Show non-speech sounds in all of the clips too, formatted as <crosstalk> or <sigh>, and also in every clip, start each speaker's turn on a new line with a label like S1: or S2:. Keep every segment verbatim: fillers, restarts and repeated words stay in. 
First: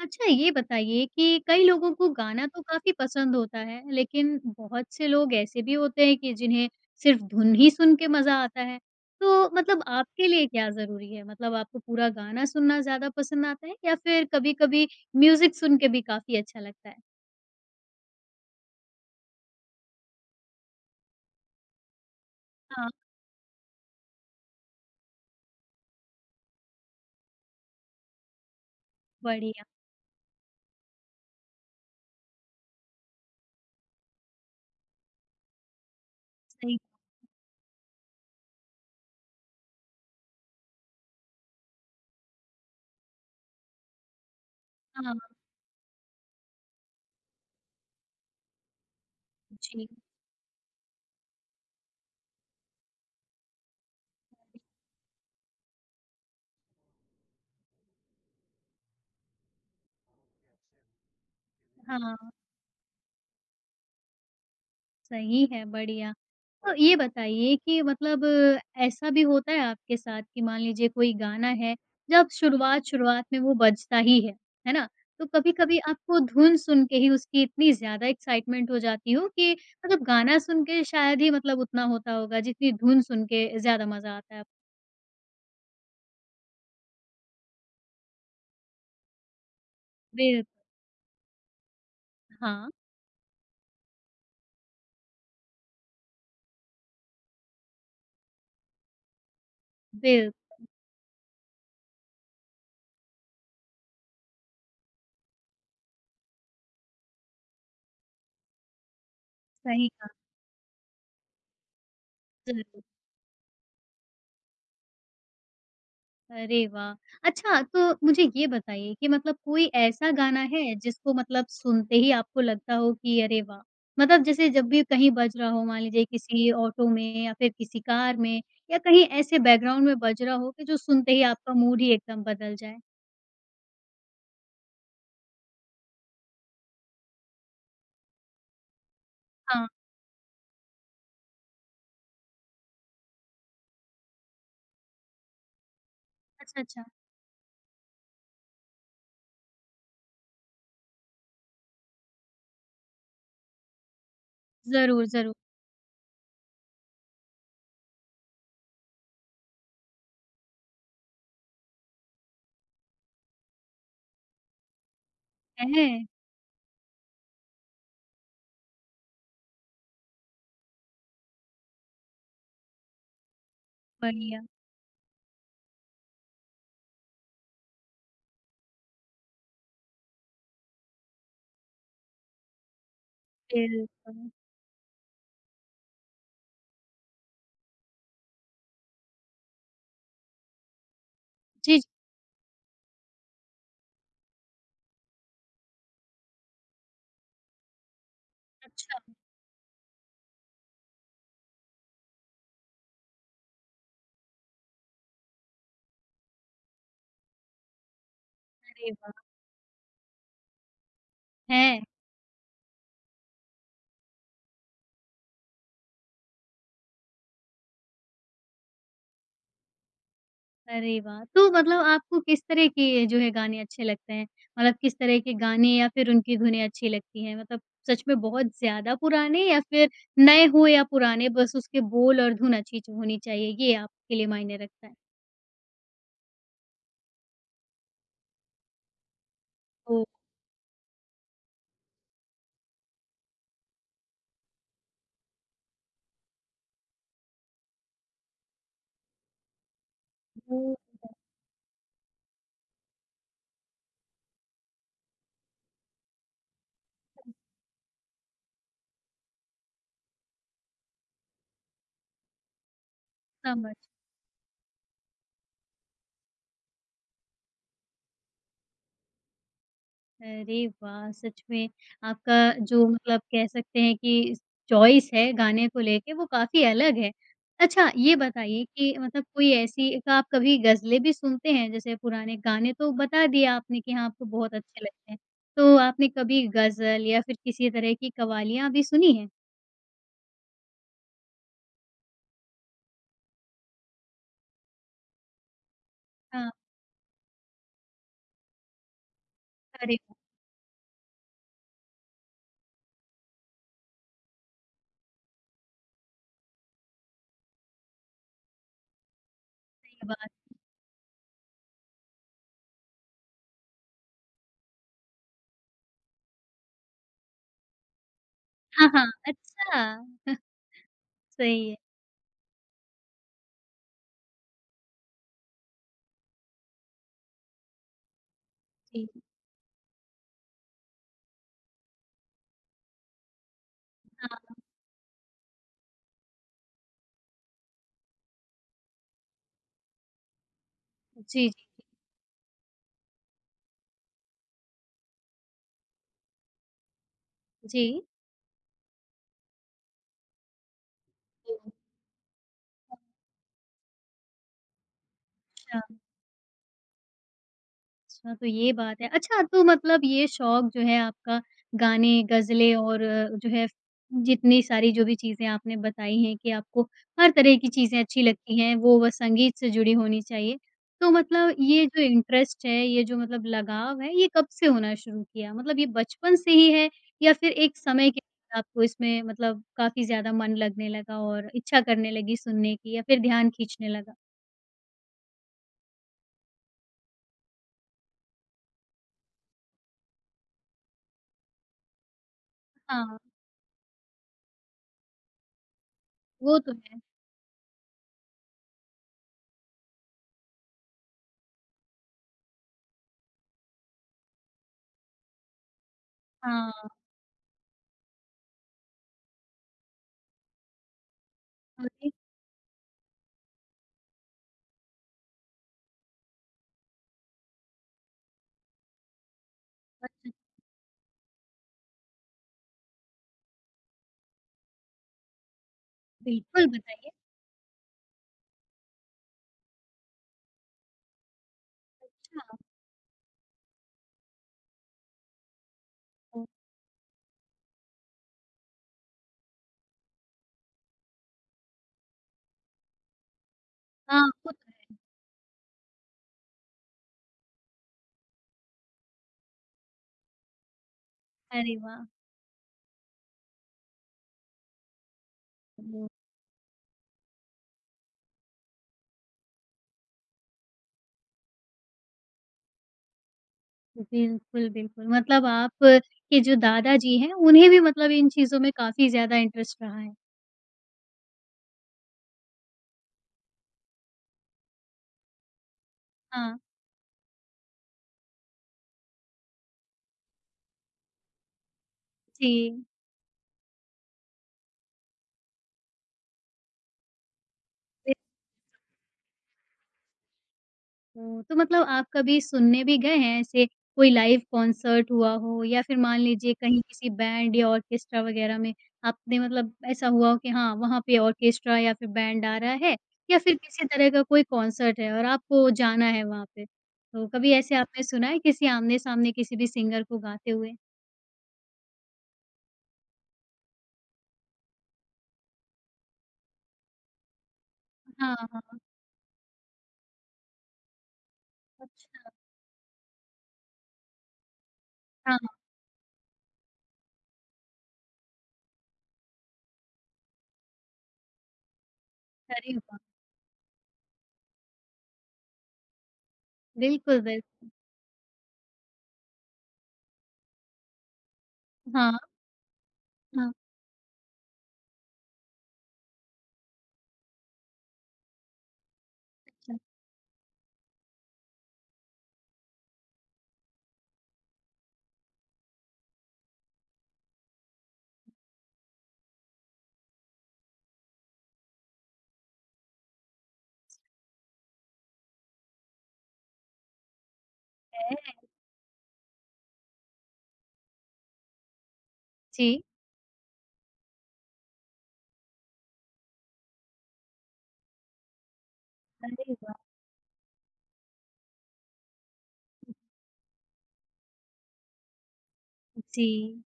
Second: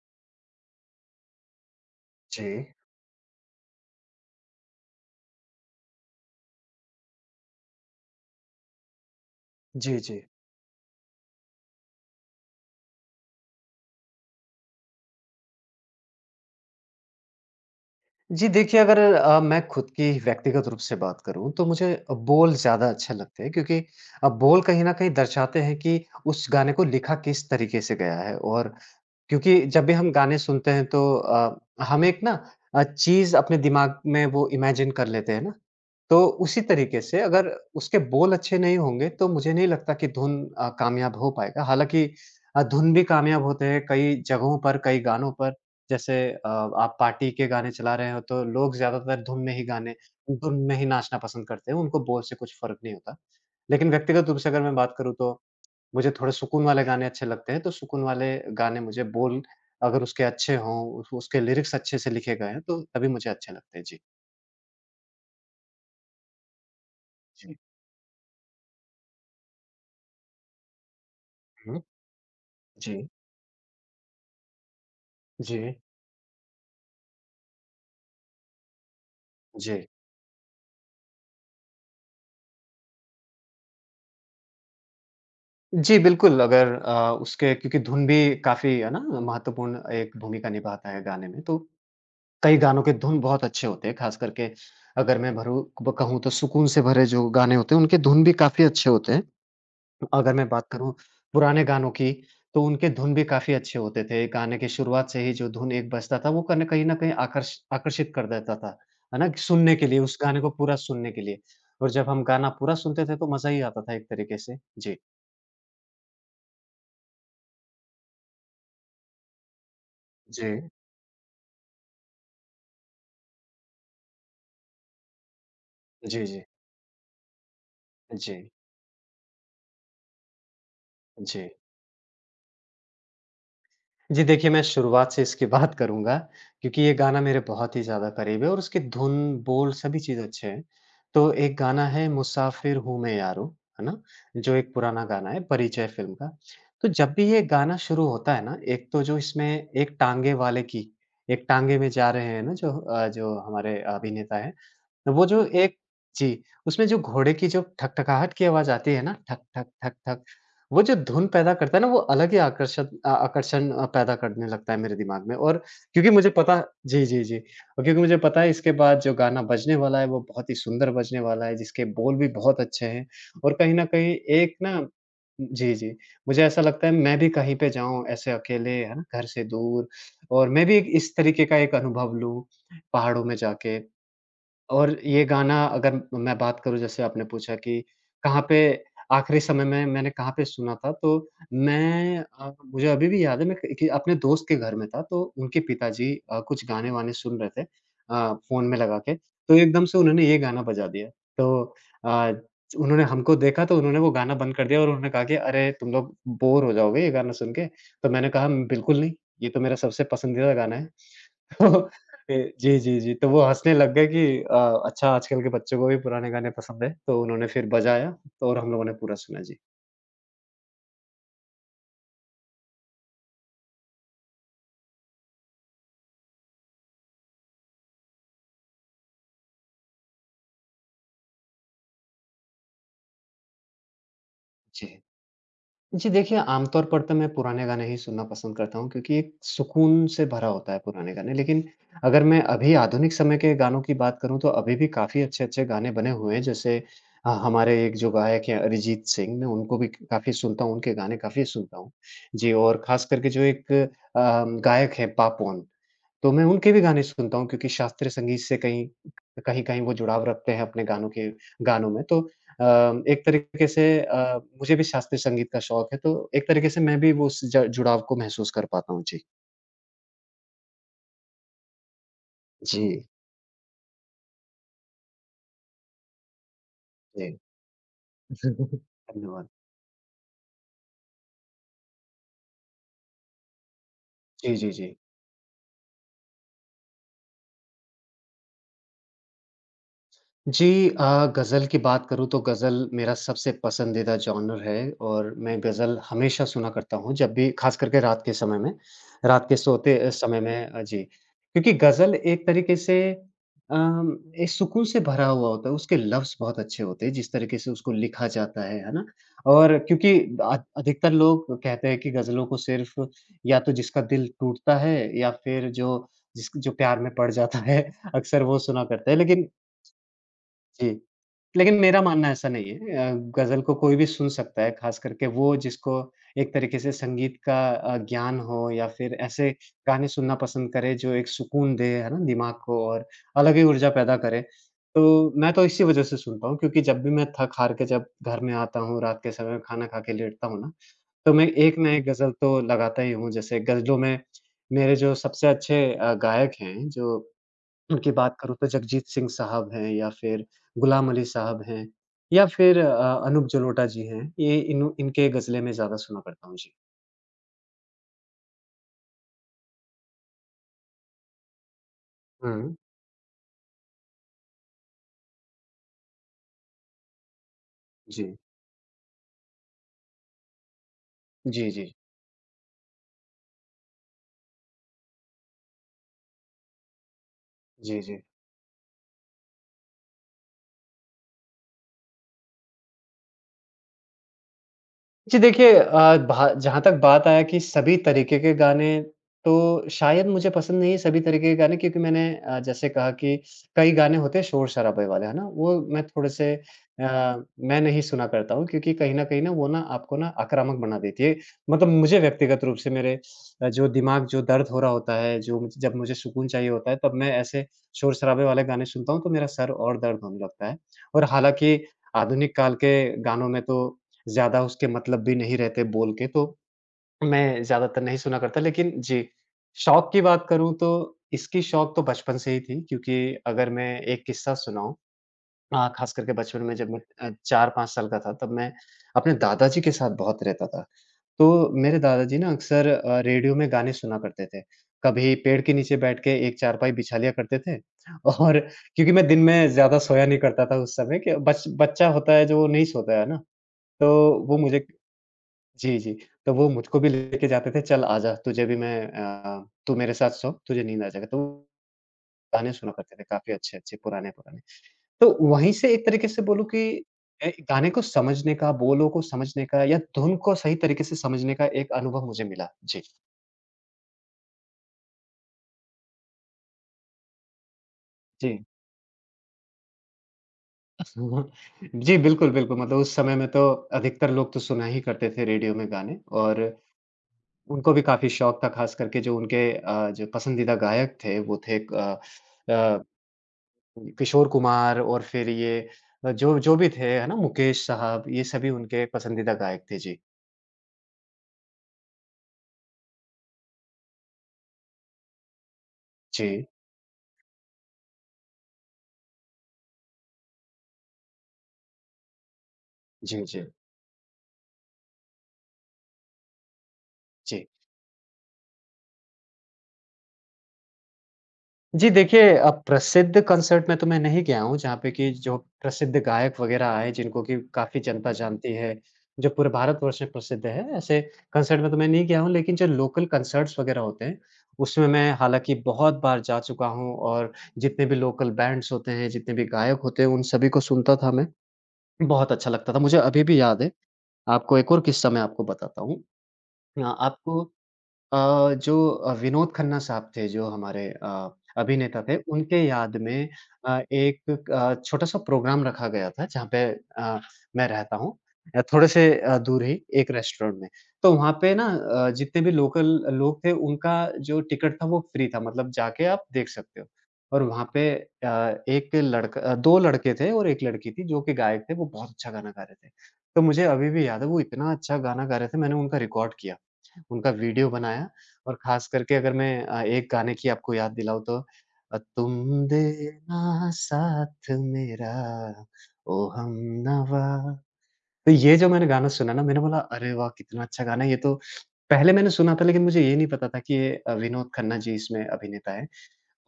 S1: अच्छा ये बताइए कि कई लोगों को
S2: जी,
S1: गाना तो काफ़ी पसंद होता है, लेकिन बहुत से लोग ऐसे भी होते हैं कि जिन्हें सिर्फ़ धुन ही सुन के मज़ा आता है। तो मतलब
S2: जी, जी।
S1: आपके लिए क्या ज़रूरी है? मतलब आपको पूरा गाना सुनना ज़्यादा पसंद आता है या फिर कभी-कभी म्यूज़िक सुन के भी काफ़ी अच्छा लगता है?
S2: जी, देखिए अगर अ, मैं खुद की व्यक्तिगत रूप से बात करूँ तो मुझे बोल ज़्यादा
S1: हाँ,
S2: अच्छे लगते हैं क्योंकि अ, बोल कहीं न कहीं दर्शाते हैं कि उस गाने को लिखा किस तरीके से गया है। और क्योंकि
S1: बढ़िया,
S2: जब भी हम गाने सुनते हैं तो अ, हम एक ना अ, चीज़ अपने दिमाग में वो इमेजिन कर लेते हैं ना। तो उसी
S1: सही
S2: तरीके से अगर उसके बोल अच्छे नहीं होंगे तो मुझे नहीं लगता कि धुन अ, कामयाब हो पाएगा। हालाँकि अ, धुन भी कामयाब होते हैं कई जगहों पर, कई
S1: हाँ,
S2: गानों पर। जैसे अ, आप पार्टी के गाने चला रहे हो तो लोग ज़्यादातर धुन में ही
S1: जी,
S2: गाने धुन में ही नाचना पसंद करते हैं, उनको बोल से कुछ फ़र्क नहीं होता। लेकिन व्यक्तिगत रूप से अगर मैं बात करूँ तो मुझे थोड़े सुकून वाले गाने अच्छे लगते हैं, तो सुकून वाले गाने मुझे बोल अगर उसके अच्छे हों, उस उसके लिरिक्स अच्छे से
S1: हाँ।
S2: लिखे गए हैं, तो तभी मुझे अच्छे लगते हैं। जी।
S1: सही है, बढ़िया। तो ये
S2: जी।
S1: बताइए कि मतलब ऐसा भी होता है आपके साथ कि मान लीजिए कोई गाना है,
S2: हुँ।
S1: जब
S2: जी।
S1: शुरुआत-शुरुआत में वो बजता ही है, है ना? तो
S2: जी,
S1: कभी-कभी आपको धुन सुन के ही उसकी इतनी ज़्यादा एक्साइटमेंट हो जाती हो कि
S2: जी।
S1: मतलब गाना सुन के शायद ही मतलब उतना होता होगा जितनी धुन सुन के ज़्यादा मज़ा आता है।
S2: जी, बिल्कुल अगर अ, उसके क्योंकि धुन भी काफ़ी है ना, महत्वपूर्ण एक
S1: बिल्क
S2: भूमिका निभाता है गाने में, तो कई
S1: हाँ,
S2: गानों के धुन बहुत अच्छे होते हैं, ख़ास करके अगर मैं भरू ब कहूँ तो सुकून से भरे जो गाने होते हैं, उनके धुन भी काफ़ी अच्छे होते हैं। अगर
S1: बिल्क
S2: मैं बात करूँ पुराने गानों की, तो उनके धुन भी काफ़ी अच्छे होते थे। गाने की शुरुआत से ही जो धुन एक बजता था, वो कन कहीं न कहीं आकर्ष आकर्षित कर देता था, है ना? सुनने के
S1: सही
S2: लिए,
S1: कहा,
S2: उस गाने को पूरा सुनने के लिए। और जब हम गाना पूरा
S1: ज़रूर।
S2: सुनते थे, तो मज़ा ही आता था एक तरीके से। जी।
S1: अरे वाह! अच्छा तो मुझे ये बताइए कि मतलब कोई ऐसा गाना
S2: जी।
S1: है जिसको मतलब सुनते ही आपको लगता हो कि अरे वाह! मतलब जैसे जब भी कहीं बज रहा हो मान लीजिए
S2: जी, जी।
S1: किसी ऑटो में या फिर किसी कार
S2: जी।
S1: में या कहीं ऐसे बैकग्राउंड में बज रहा हो कि जो सुनते ही
S2: जी।
S1: आपका मूड ही एकदम बदल जाए?
S2: जी, देखिए मैं शुरुआत से इसकी बात करूँगा क्योंकि ये गाना मेरे बहुत ही ज़्यादा करीब है और उसकी धुन,
S1: हाँ,
S2: बोल सभी चीज़ अच्छे हैं। तो एक गाना है मुसाफिर हूँ मैं यारो, है ना? जो एक पुराना गाना है परिचय फ़िल्म का।
S1: अच्छा, अच्छा।
S2: तो जब भी ये गाना शुरू होता है ना, एक तो जो इसमें एक टाँगे वाले की एक टाँगे में जा रहे हैं ना, जो अ, जो हमारे अभिनेता हैं,
S1: ज़रूर,
S2: तो वो
S1: ज़रूर।
S2: जो एक जी, उसमें जो घोड़े की जो ठकठकाहट की आवाज़ आती है ना, ठक, ठक, ठक, ठक, वो जो धुन पैदा करता है ना, वो अलग ही आकर्षक अ, आकर्षण अ, पैदा करने लगता है मेरे दिमाग में। और
S1: है?
S2: क्योंकि मुझे पता जी, जी, जी। और क्योंकि मुझे पता है इसके बाद जो गाना बजने वाला है, वो बहुत ही सुंदर बजने वाला है, जिसके बोल भी बहुत अच्छे हैं। और कहीं न कहीं
S1: बढ़िया,
S2: एक ना जी, जी, मुझे ऐसा लगता है मैं भी कहीं पे जाऊँ ऐसे अकेले, है ना, घर से दूर, और मैं भी एक इस तरीके का एक अनुभव लूँ, पहाड़ों में जाके।
S1: बिल्कुल।
S2: और ये गाना अगर मैं बात करूँ, जैसे आपने पूछा कि कहाँ पे आखिरी समय में मैंने कहाँ पे सुना था, तो
S1: जी, जी।
S2: मैं अ, मुझे अभी भी याद है मैं कि अपने दोस्त के घर में था, तो उनके पिताजी अ, कुछ गाने-वाने सुन रहे थे अ, फ़ोन में लगा
S1: अच्छा,
S2: के, तो एकदम से उन्होंने ये गाना बजा दिया। तो अ, उन्होंने हमको देखा तो उन्होंने वो गाना बंद कर दिया और उन्होंने कहा कि "अरे! तुम लोग बोर हो जाओगे ये गाना सुन के।" तो मैंने कहा,
S1: अरे
S2: "बिल्कुल नहीं,
S1: वाह!
S2: ये तो मेरा सबसे पसंदीदा गाना है।" तो
S1: हैं?
S2: ए, जी, जी, जी, तो वो हँसने लग गए कि अ, अच्छा आजकल के बच्चों को भी पुराने गाने पसंद है, तो उन्होंने फिर बजाया तो, और हम लोगों ने पूरा सुना, जी।
S1: अरे वाह! तो मतलब आपको किस तरह के जो है गाने अच्छे लगते हैं? मतलब किस तरह के गाने या फिर उनकी धुनें अच्छी लगती हैं? मतलब सच में बहुत ज़्यादा पुराने या फिर नए हो या पुराने बस उसके बोल और धुन अच्छी च होनी चाहिए, ये आपके लिए मायने रखता है?
S2: जी। जी, देखिए आमतौर पर तो मैं पुराने गाने ही सुनना पसंद करता हूँ क्योंकि एक
S1: तो
S2: सुकून से भरा होता है पुराने गाने, लेकिन अगर मैं अभी आधुनिक समय के गानों की बात करूँ, तो अभी भी काफ़ी अच्छे-अच्छे गाने बने हुए हैं, जैसे अ, हमारे एक जो गायक हैं अरिजीत सिंह, मैं उनको भी काफ़ी सुनता हूँ,
S1: वो
S2: उनके गाने काफ़ी सुनता हूँ। जी, और ख़ास करके जो एक अ, गायक हैं पापवन, तो मैं उनके भी गाने सुनता हूँ क्योंकि शास्त्रीय संगीत से कहीं कहीं-कहीं वो जुड़ाव रखते हैं अपने गानों के गानों में। तो अ, एक तरीके
S1: समझ
S2: से अ, मुझे भी शास्त्रीय संगीत का शौक है, तो एक तरीके से मैं भी वो उस ज जुड़ाव को महसूस कर पाता हूँ। जी।
S1: अरे वाह! सच में आपका जो
S2: जी,
S1: मतलब कह सकते हैं कि चॉइस है गाने को लेके वो काफ़ी अलग है।
S2: जी।
S1: अच्छा ये बताइए
S2: <laughs>
S1: कि मतलब
S2: धन्यवाद।
S1: कोई ऐसी का आप कभी गज़लें भी सुनते हैं? जैसे पुराने गाने तो बता दिए आपने कि हाँ, आपको बहुत
S2: जी, जी,
S1: अच्छे
S2: जी।
S1: लगते हैं। तो आपने कभी गज़ल या फिर किसी तरह की कव्वालियाँ भी सुनी हैं?
S2: जी अ, गज़ल की बात करूँ तो गज़ल मेरा सबसे पसंदीदा जॉनर है और मैं गज़ल हमेशा
S1: हाँ,
S2: सुना करता हूँ, जब भी ख़ास करके रात के समय में, रात के
S1: अरे
S2: सोते अ,
S1: वाह!
S2: समय में अ, जी। क्योंकि गज़ल एक तरीके से अम, एक सुकून से भरा हुआ होता है, उसके लफ्ज़ बहुत अच्छे होते हैं जिस तरीके से उसको लिखा जाता है, है ना? और
S1: सही
S2: क्योंकि
S1: बात।
S2: अ, अधिकतर लोग कहते हैं कि गज़लों को सिर्फ़ या तो जिसका दिल टूटता है या फिर जो जिस जो प्यार में पड़ जाता है, <laughs> अक्सर वो सुना
S1: हाँ, हाँ।
S2: करते हैं। लेकिन
S1: अच्छा,
S2: जी,
S1: सही
S2: लेकिन
S1: है।
S2: मेरा मानना ऐसा नहीं है। अ, गज़ल को कोई भी सुन सकता है, ख़ास करके वो जिसको एक तरीके से संगीत का अ, ज्ञान हो, या
S1: जी,
S2: फिर ऐसे गाने सुनना पसंद करे जो एक सुकून दे, है ना? दिमाग को, और अलग ही ऊर्जा पैदा करे।
S1: हाँ।
S2: तो मैं तो इसी वज़ह से सुनता हूँ क्योंकि जब भी मैं थक-हार के जब घर में आता हूँ, रात के समय खाना खा के लेटता हूँ ना, तो मैं
S1: जी,
S2: एक
S1: जी,
S2: ना एक गज़ल तो लगाता ही हूँ। जैसे गज़लों में मेरे जो सबसे अच्छे अ, गायक हैं, जो
S1: जी।
S2: उनकी बात करूँ तो जगजीत सिंह साहब हैं या फिर गुलाम अली
S1: तो
S2: साहब हैं या फिर अ, अनूप जलोटा जी हैं। ये इन इनके गज़लें मैं
S1: अच्छा।
S2: ज़्यादा सुना करता हूँ। जी।
S1: अच्छा, तो ये बात है। अच्छा तो मतलब ये शौक जो है आपका गाने,
S2: हुँ।
S1: ग़ज़लें और अ, जो है जितनी सारी जो भी चीज़ें आपने बताई हैं कि आपको हर तरह की चीज़ें अच्छी
S2: जी।
S1: लगती हैं, वो बस संगीत से जुड़ी होनी चाहिए। तो मतलब
S2: जी,
S1: ये
S2: जी।
S1: जो इंटरेस्ट है, ये जो मतलब लगाव है, ये कब से होना शुरू किया? मतलब ये बचपन से ही है या फिर एक
S2: जी, जी।
S1: समय के
S2: जी,
S1: बाद आपको इसमें मतलब काफ़ी ज़्यादा मन लगने लगा और इच्छा करने लगी सुनने की या फिर ध्यान खींचने लगा?
S2: जी, देखिए अ, भा जहाँ तक बात आया कि सभी तरीके के गाने, तो शायद मुझे पसंद नहीं है सभी तरीके के गाने क्योंकि मैंने अ, जैसे कहा
S1: हाँ,
S2: कि कई गाने होते हैं शोर-शराबे वाले, है ना? वो मैं थोड़े से
S1: वो तो है।
S2: अ, मैं नहीं सुना करता हूँ क्योंकि कहीं न कहीं ना, वो ना आपको ना आक्रामक बना देती है। मतलब मुझे व्यक्तिगत रूप से मेरे अ, जो दिमाग जो दर्द हो रहा होता है, जो मुझ जब मुझे सुकून चाहिए
S1: हाँ,
S2: होता है, तब मैं ऐसे शोर-शराबे वाले गाने सुनता हूँ तो मेरा सर और दर्द होने लगता है। और हालाँकि
S1: और
S2: आधुनिक काल के गानों में तो ज़्यादा उसके मतलब भी नहीं रहते बोल के, तो मैं ज़्यादातर नहीं सुना करता। लेकिन जी, शौक की
S1: एक
S2: बात करूँ तो इसकी शौक तो बचपन से ही थी क्योंकि अगर मैं एक किस्सा सुनाऊँ, अ, ख़ास करके बचपन
S1: बिल्कुल,
S2: में जब मैं
S1: बताइए।
S2: अ, चार-पाँच साल का था, तब मैं अपने दादाजी के साथ बहुत रहता था। तो मेरे दादाजी ना
S1: अच्छा,
S2: अक्सर अ, रेडियो में गाने सुना करते थे। कभी पेड़ के नीचे बैठ के
S1: वो-
S2: एक चारपाई बिछा लिया करते थे <laughs> और क्योंकि मैं दिन में ज़्यादा सोया नहीं करता था उस समय कि बच बच्चा होता है जो नहीं सोता है ना, तो
S1: हाँ,
S2: वो
S1: होता
S2: मुझे
S1: है।
S2: जी, जी। तो वो मुझको भी लेके जाते थे, "चल आजा, तुझे भी मैं अ, तू मेरे साथ सो, तुझे नींद आ जाएगा।" तो
S1: अरे वाह!
S2: गाने सुना करते थे काफ़ी अच्छे-अच्छे, पुराने-पुराने। तो वहीं से एक
S1: हुँ,
S2: तरीके से बोलूँ कि ए, गाने को समझने का, बोलों को समझने का, या धुन को सही तरीके से समझने का एक अनुभव मुझे मिला। जी।
S1: बिल्कुल, बिल्कुल। मतलब आप के जो दादाजी हैं, उन्हें भी मतलब इन
S2: जी।
S1: चीज़ों में काफ़ी ज़्यादा इंटरेस्ट रहा है।
S2: <laughs> जी, बिल्कुल, बिल्कुल। मतलब उस समय में तो अधिकतर लोग तो सुना ही करते थे रेडियो में गाने,
S1: हाँ,
S2: और उनको भी काफ़ी शौक था, ख़ास करके जो उनके अ, जो पसंदीदा गायक थे, वो थे क अ
S1: जी।
S2: अ किशोर कुमार, और फिर ये अ, जो जो भी थे, है ना? मुकेश साहब, ये सभी उनके पसंदीदा गायक थे। जी।
S1: ओह! तो मतलब आप कभी सुनने भी गए हैं ऐसे कोई लाइव कॉन्सर्ट हुआ हो या फिर मान लीजिए
S2: जी।
S1: कहीं किसी बैंड या ऑर्केस्ट्रा वगैरह में आपने मतलब ऐसा हुआ हो कि हाँ, वहाँ पे ऑर्केस्ट्रा या फिर बैंड आ रहा है या
S2: जी,
S1: फिर
S2: जी।
S1: किसी तरह का कोई कॉन्सर्ट है और आपको जाना है वहाँ पे। तो कभी
S2: जी।
S1: ऐसे आपने सुना है किसी आमने-सामने किसी भी सिंगर को गाते हुए?
S2: जी, देखिए अ, प्रसिद्ध कंसर्ट में तो मैं नहीं गया हूँ, जहाँ पे कि जो प्रसिद्ध गायक वगैरह आए, जिनको कि काफ़ी जनता
S1: हाँ,
S2: जानती
S1: हाँ।
S2: है, जो पूरे भारतवर्ष में प्रसिद्ध है, ऐसे कंसर्ट में तो मैं नहीं
S1: अच्छा।
S2: गया हूँ। लेकिन जो लोकल कंसर्ट्स वगैरह होते हैं, उसमें मैं
S1: हाँ,
S2: हालाँकि बहुत बार जा चुका हूँ और जितने भी लोकल बैंड्स होते हैं, जितने भी गायक होते हैं, उन सभी को सुनता था मैं। बहुत अच्छा
S1: अरे
S2: लगता था,
S1: वाह!
S2: मुझे अभी भी याद है। आपको एक और किस्सा मैं आपको बताता हूँ। अ,
S1: बिल्कुल, बिल
S2: आपको अ, जो अ, विनोद खन्ना साहब थे, जो हमारे अ,
S1: हाँ,
S2: अभिनेता थे, उनके याद में
S1: हाँ।
S2: अ, एक अ, छोटा-सा प्रोग्राम रखा गया था, जहाँ पे अ, मैं रहता हूँ अ, थोड़े से अ,
S1: अच्छा
S2: दूर ही एक रेस्टोरेंट में। तो वहाँ पे ना अ, जितने भी लोकल लोग थे, उनका जो टिकट था, वो फ्री था, मतलब जाके आप देख सकते हो। और वहाँ पे अ, एक लड़का अ, दो लड़के थे और एक लड़की थी, जो कि गायक थे, वो बहुत अच्छा गाना गा रहे थे। तो मुझे अभी भी याद है, वो इतना अच्छा गाना गा रहे थे, मैंने उनका रिकॉर्ड किया। उनका वीडियो बनाया
S1: है,
S2: और ख़ास करके अगर मैं अ, एक गाने की आपको याद दिलाऊँ तो अ, तुम
S1: जी।
S2: देना साथ मेरा, ओ हमनवा। तो ये जो मैंने गाना सुना
S1: अरे
S2: ना
S1: वाह!
S2: मैंने बोला, अरे वाह! कितना अच्छा गाना है ये तो। पहले मैंने सुना था लेकिन मुझे ये नहीं पता था कि ये अ, विनोद खन्ना जी इसमें अभिनेता हैं
S1: जी,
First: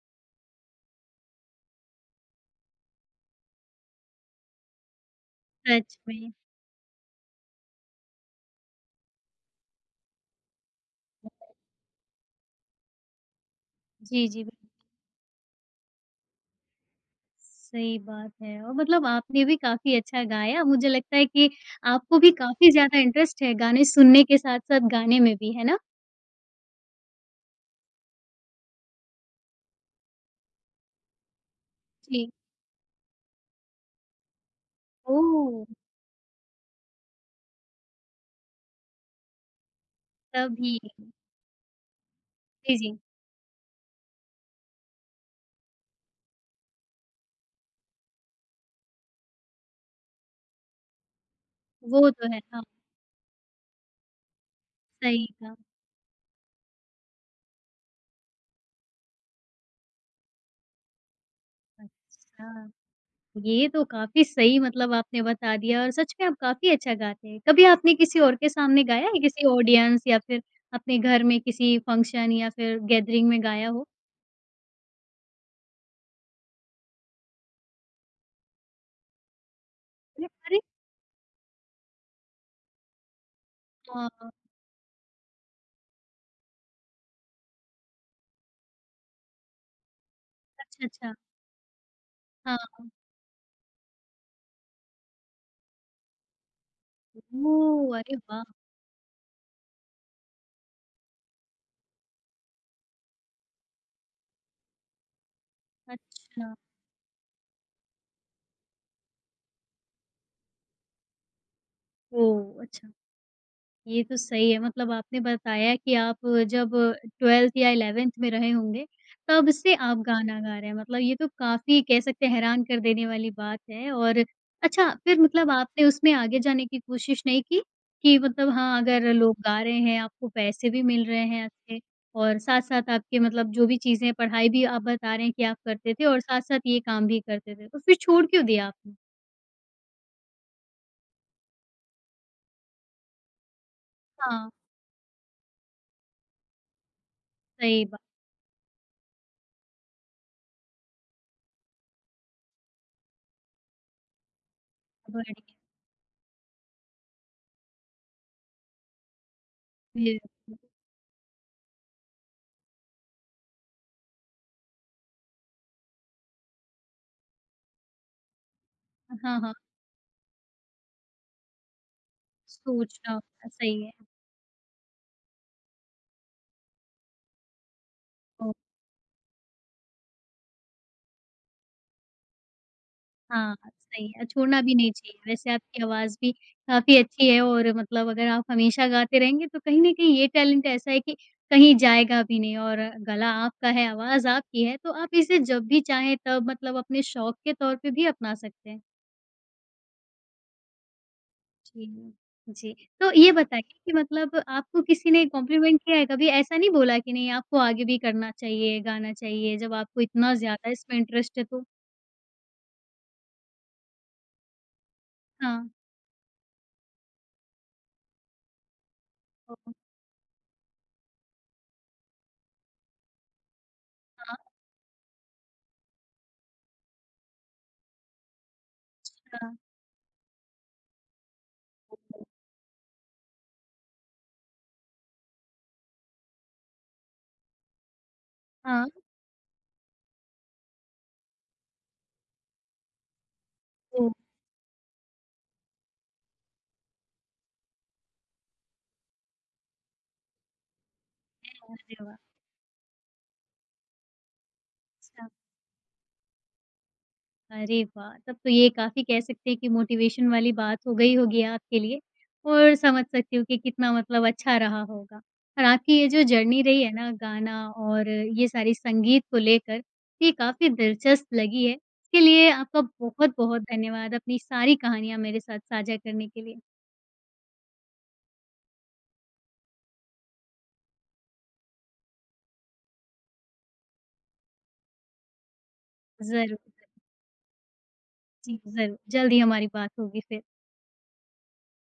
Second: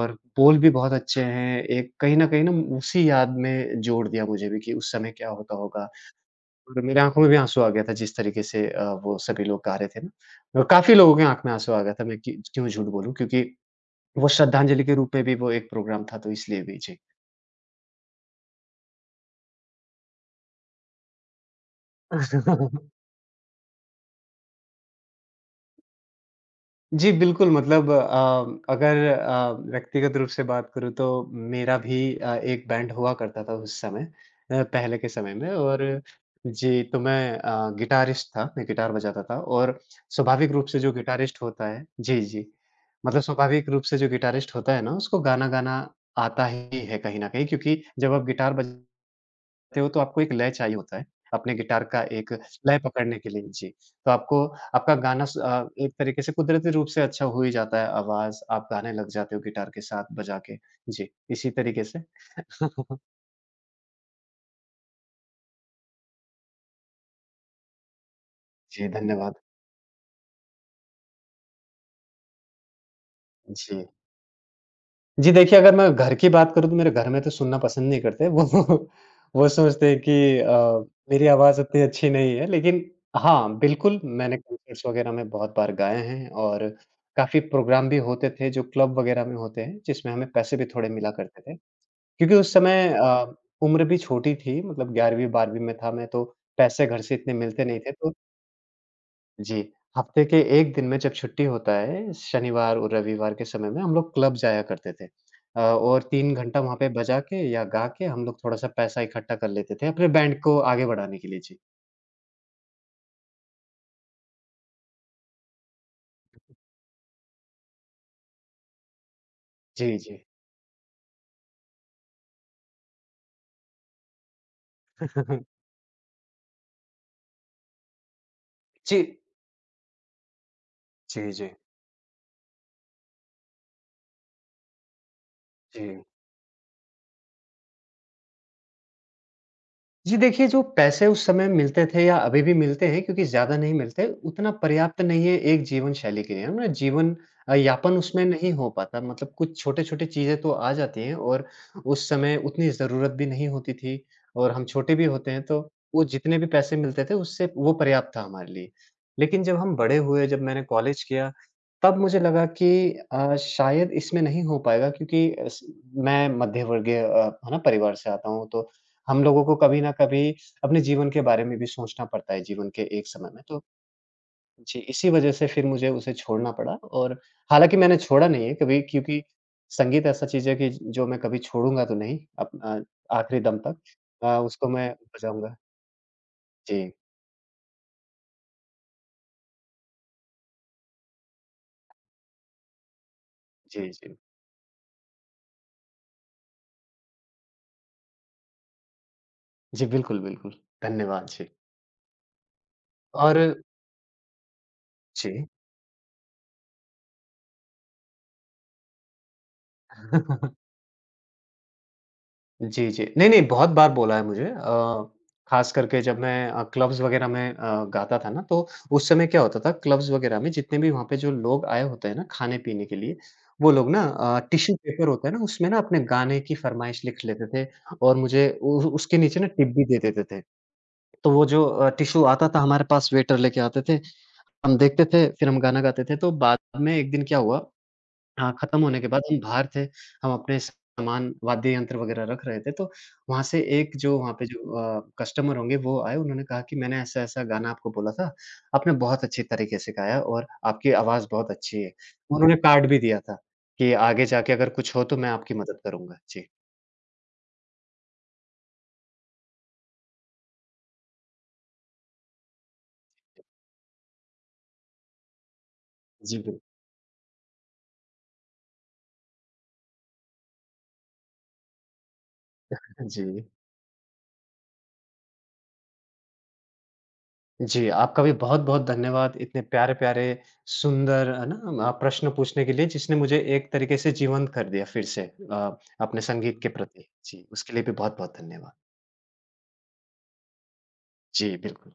S2: और बोल भी बहुत अच्छे हैं। एक कहीं न कहीं ना उसी याद में जोड़ दिया मुझे भी कि उस समय क्या होता होगा।
S1: सच में।
S2: और मेरी आँखों में भी आँसू आ गया था जिस तरीके से अ, वो सभी लोग गा रहे थे ना। और काफ़ी लोगों की आँख में आँसू आ गया था, मैं कि क्यों झूठ बोलूँ क्योंकि
S1: जी,
S2: वो
S1: जी।
S2: श्रद्धांजलि के रूप में भी वो एक प्रोग्राम था तो इसलिए भी। जी।
S1: सही बात है और मतलब आपने भी काफ़ी अच्छा गाया। मुझे लगता है कि आपको भी काफ़ी
S2: <laughs>
S1: ज़्यादा इंटरेस्ट है गाने सुनने के साथ-साथ गाने में भी, है ना?
S2: जी, बिल्कुल मतलब अ, अगर अ, व्यक्तिगत रूप से बात करूँ तो मेरा भी
S1: जी।
S2: अ, एक बैंड हुआ करता था उस समय अ, पहले के समय में
S1: ओह!
S2: और जी, तो मैं अ, गिटारिस्ट था, मैं गिटार बजाता था और स्वाभाविक रूप से
S1: तभी।
S2: जो गिटारिस्ट होता है। जी, जी।
S1: जी, जी।
S2: मतलब स्वाभाविक रूप से जो गिटारिस्ट होता है ना, उसको गाना गाना आता ही है कहीं न कहीं क्योंकि जब आप गिटार बज हो तो आपको एक लय चाहिए होता है, अपने गिटार का
S1: वो
S2: एक
S1: तो है। हाँ,
S2: लय पकड़ने के लिए। जी, तो आपको आपका गाना
S1: सही
S2: स
S1: कहा।
S2: अ, एक तरीके से कुदरती रूप से अच्छा हो ही जाता है आवाज़, आप गाने लग जाते हो गिटार के साथ बजा के। जी, इसी तरीके से।
S1: अच्छा,
S2: <laughs>
S1: ये तो काफ़ी सही मतलब आपने बता दिया और सच में आप काफ़ी अच्छा गाते हैं। कभी आपने किसी और के सामने
S2: जी,
S1: गाया है?
S2: धन्यवाद।
S1: किसी ऑडियंस या फिर अपने घर में किसी फ़ंक्शन या फिर गैदरिंग में गाया
S2: जी।
S1: हो?
S2: जी, देखिए अगर मैं घर की बात करूँ तो मेरे घर में तो सुनना पसंद नहीं करते। वो <laughs> वो सोचते हैं
S1: अरे!
S2: कि
S1: अरे!
S2: अ, मेरी आवाज़ उतनी अच्छी नहीं है। लेकिन हाँ, बिल्कुल
S1: हाँ।
S2: मैंने कॉन्सर्ट्स वग़ैरह में बहुत बार गाए हैं और काफ़ी प्रोग्राम भी होते थे जो क्लब वग़ैरह में होते हैं, जिसमें हमें पैसे भी
S1: अच्छा,
S2: थोड़े मिला
S1: अच्छा।
S2: करते थे। क्योंकि उस
S1: हाँ।
S2: समय अ, उम्र भी छोटी थी मतलब ग्यारहवीं बारहवीं में था मैं तो पैसे घर से इतने मिलते नहीं थे।
S1: ओह!
S2: तो
S1: अरे वाह!
S2: जी, हफ्ते के एक दिन में जब छुट्टी होता है, शनिवार और रविवार के समय में हम लोग क्लब जाया करते थे। अ, और तीन
S1: अच्छा,
S2: घंटा वहाँ पे बजा के या गा के हम लोग थोड़ा-सा पैसा इकट्ठा कर लेते थे अपने बैंड को आगे बढ़ाने के लिए। जी।
S1: ओह! अच्छा, ये तो सही है मतलब आपने बताया कि आप जब ट्वेल्थ या इलेवन्थ में रहे होंगे, तब से
S2: जी,
S1: आप
S2: जी।
S1: गाना गा रहे हैं। मतलब ये तो काफ़ी कह सकते हैं हैरान कर देने वाली बात है और अच्छा फिर मतलब
S2: <laughs>
S1: आपने उसमें आगे जाने की कोशिश नहीं की? कि मतलब हाँ,
S2: जी,
S1: अगर लोग गा रहे हैं, आपको पैसे भी मिल रहे
S2: जी,
S1: हैं
S2: जी।
S1: अच्छे और साथ-साथ आपके मतलब जो भी चीज़ें पढ़ाई भी आप बता रहे हैं कि आप
S2: जी।
S1: करते थे और साथ-साथ ये काम भी करते थे, तो फिर छोड़ क्यों दिया आपने?
S2: जी देखिए, जो पैसे उस समय मिलते थे या अभी भी मिलते हैं क्योंकि ज़्यादा नहीं मिलते,
S1: हाँ,
S2: उतना पर्याप्त नहीं है एक जीवन शैली के लिए, है ना? जीवन अ,
S1: सही
S2: यापन
S1: बात,
S2: उसमें नहीं हो पाता मतलब कुछ छोटे-छोटे चीज़ें तो आ जाती हैं और उस समय उतनी ज़रूरत भी नहीं होती थी और हम छोटे भी
S1: है,
S2: होते हैं
S1: बढ़िया।
S2: तो वो जितने भी पैसे मिलते थे उससे वो पर्याप्त था हमारे लिए। लेकिन जब हम बड़े
S1: ये
S2: हुए, जब मैंने कॉलेज किया, तब मुझे लगा कि अ, शायद इसमें नहीं हो पाएगा क्योंकि अस मैं मध्यवर्गीय अ, है ना परिवार से आता हूँ तो हम
S1: हाँ,
S2: लोगों
S1: हाँ,
S2: को कभी न कभी अपने जीवन के बारे में भी सोचना पड़ता है, जीवन के एक
S1: सोचना
S2: समय में। तो
S1: सही है।
S2: जी, इसी वजह से फिर मुझे उसे छोड़ना पड़ा और हालाँकि मैंने छोड़ा नहीं
S1: तो
S2: है कभी क्योंकि संगीत ऐसा चीज़ है कि जो मैं कभी छोड़ूँगा तो नहीं अप अ, आखिरी
S1: हाँ,
S2: दम तक।
S1: सही है,
S2: अ,
S1: छोड़ना
S2: उसको
S1: भी
S2: मैं
S1: नहीं चाहिए। वैसे
S2: बजाऊँगा।
S1: आपकी आवाज़ भी
S2: जी,
S1: काफ़ी अच्छी है और मतलब अगर आप हमेशा गाते रहेंगे तो कहीं न कहीं ये टैलेंट ऐसा है कि कहीं जाएगा भी नहीं और गला आपका है,
S2: जी, जी।
S1: आवाज़ आपकी है, तो आप इसे जब भी चाहें तब मतलब अपने शौक के तौर पे भी अपना सकते हैं।
S2: जी, बिल्कुल, बिल्कुल। धन्यवाद, जी।
S1: जी, जी। तो ये
S2: और
S1: बताइए कि मतलब आपको किसी ने
S2: जी।
S1: कॉम्प्लीमेंट किया है कभी? ऐसा नहीं बोला कि नहीं आपको आगे भी करना चाहिए, गाना चाहिए, जब आपको इतना
S2: <laughs>
S1: ज़्यादा इसमें इंटरेस्ट है तो?
S2: जी, जी। नहीं, नहीं, बहुत बार बोला है मुझे अ,
S1: हाँ,
S2: ख़ास करके जब मैं अ, क्लब्स वग़ैरह में अ, गाता था ना, तो उस समय क्या
S1: तो
S2: होता था, क्लब्स वग़ैरह में जितने भी वहाँ पे जो लोग आए होते हैं ना खाने-पीने के लिए, वो लोग ना
S1: हाँ,
S2: अ, टिश्यू पेपर होता है ना, उसमें ना अपने गाने की फ़रमाइश लिख लेते थे और मुझे उ उसके नीचे ना
S1: हाँ।
S2: टिप भी दे देते थे। तो वो जो अ, टिश्यू आता था हमारे पास वेटर लेके आते थे, हम देखते थे, फिर हम गाना गाते थे। तो बाद में एक दिन क्या हुआ, हाँ, खत्म
S1: हाँ।
S2: होने के बाद हम बाहर थे, हम अपने सामान वाद्य यंत्र वगैरह रख रहे थे, तो वहाँ से एक
S1: तो
S2: जो वहाँ पे जो अ, कस्टमर होंगे वो आए, उन्होंने कहा कि मैंने ऐसा-ऐसा गाना आपको बोला था, आपने बहुत अच्छी तरीके से गाया और आपकी आवाज़ बहुत अच्छी है।
S1: अरे वाह!
S2: उन्होंने कार्ड भी दिया था, कि आगे जाके अगर कुछ हो तो
S1: अच्छा,
S2: मैं आपकी मदद करूँगा। जी।
S1: अरे वाह! तब तो ये काफ़ी कह सकते हैं कि मोटिवेशन वाली बात हो गई होगी आपके लिए और समझ सकती हूँ कि कितना मतलब अच्छा रहा होगा। और आपकी ये जो
S2: जी, बिल्क
S1: जर्नी रही है ना गाना और ये सारी संगीत को लेकर, ये काफ़ी दिलचस्प लगी है। इसके लिए आपका
S2: जी।
S1: बहुत-बहुत धन्यवाद अपनी सारी कहानियाँ मेरे साथ साझा करने के लिए।
S2: जी, आपका भी बहुत-बहुत धन्यवाद इतने प्यारे-प्यारे सुंदर, है ना? अ, प्रश्न पूछने के लिए जिसने मुझे एक तरीके से जीवंत कर दिया फिर से अ, अपने
S1: ज़रूर,
S2: संगीत के
S1: ज़रूर।
S2: प्रति। जी, उसके लिए भी बहुत-बहुत
S1: जी,
S2: धन्यवाद।
S1: ज़रूर। जल्द ही हमारी बात होगी फिर।
S2: जी, बिल्कुल।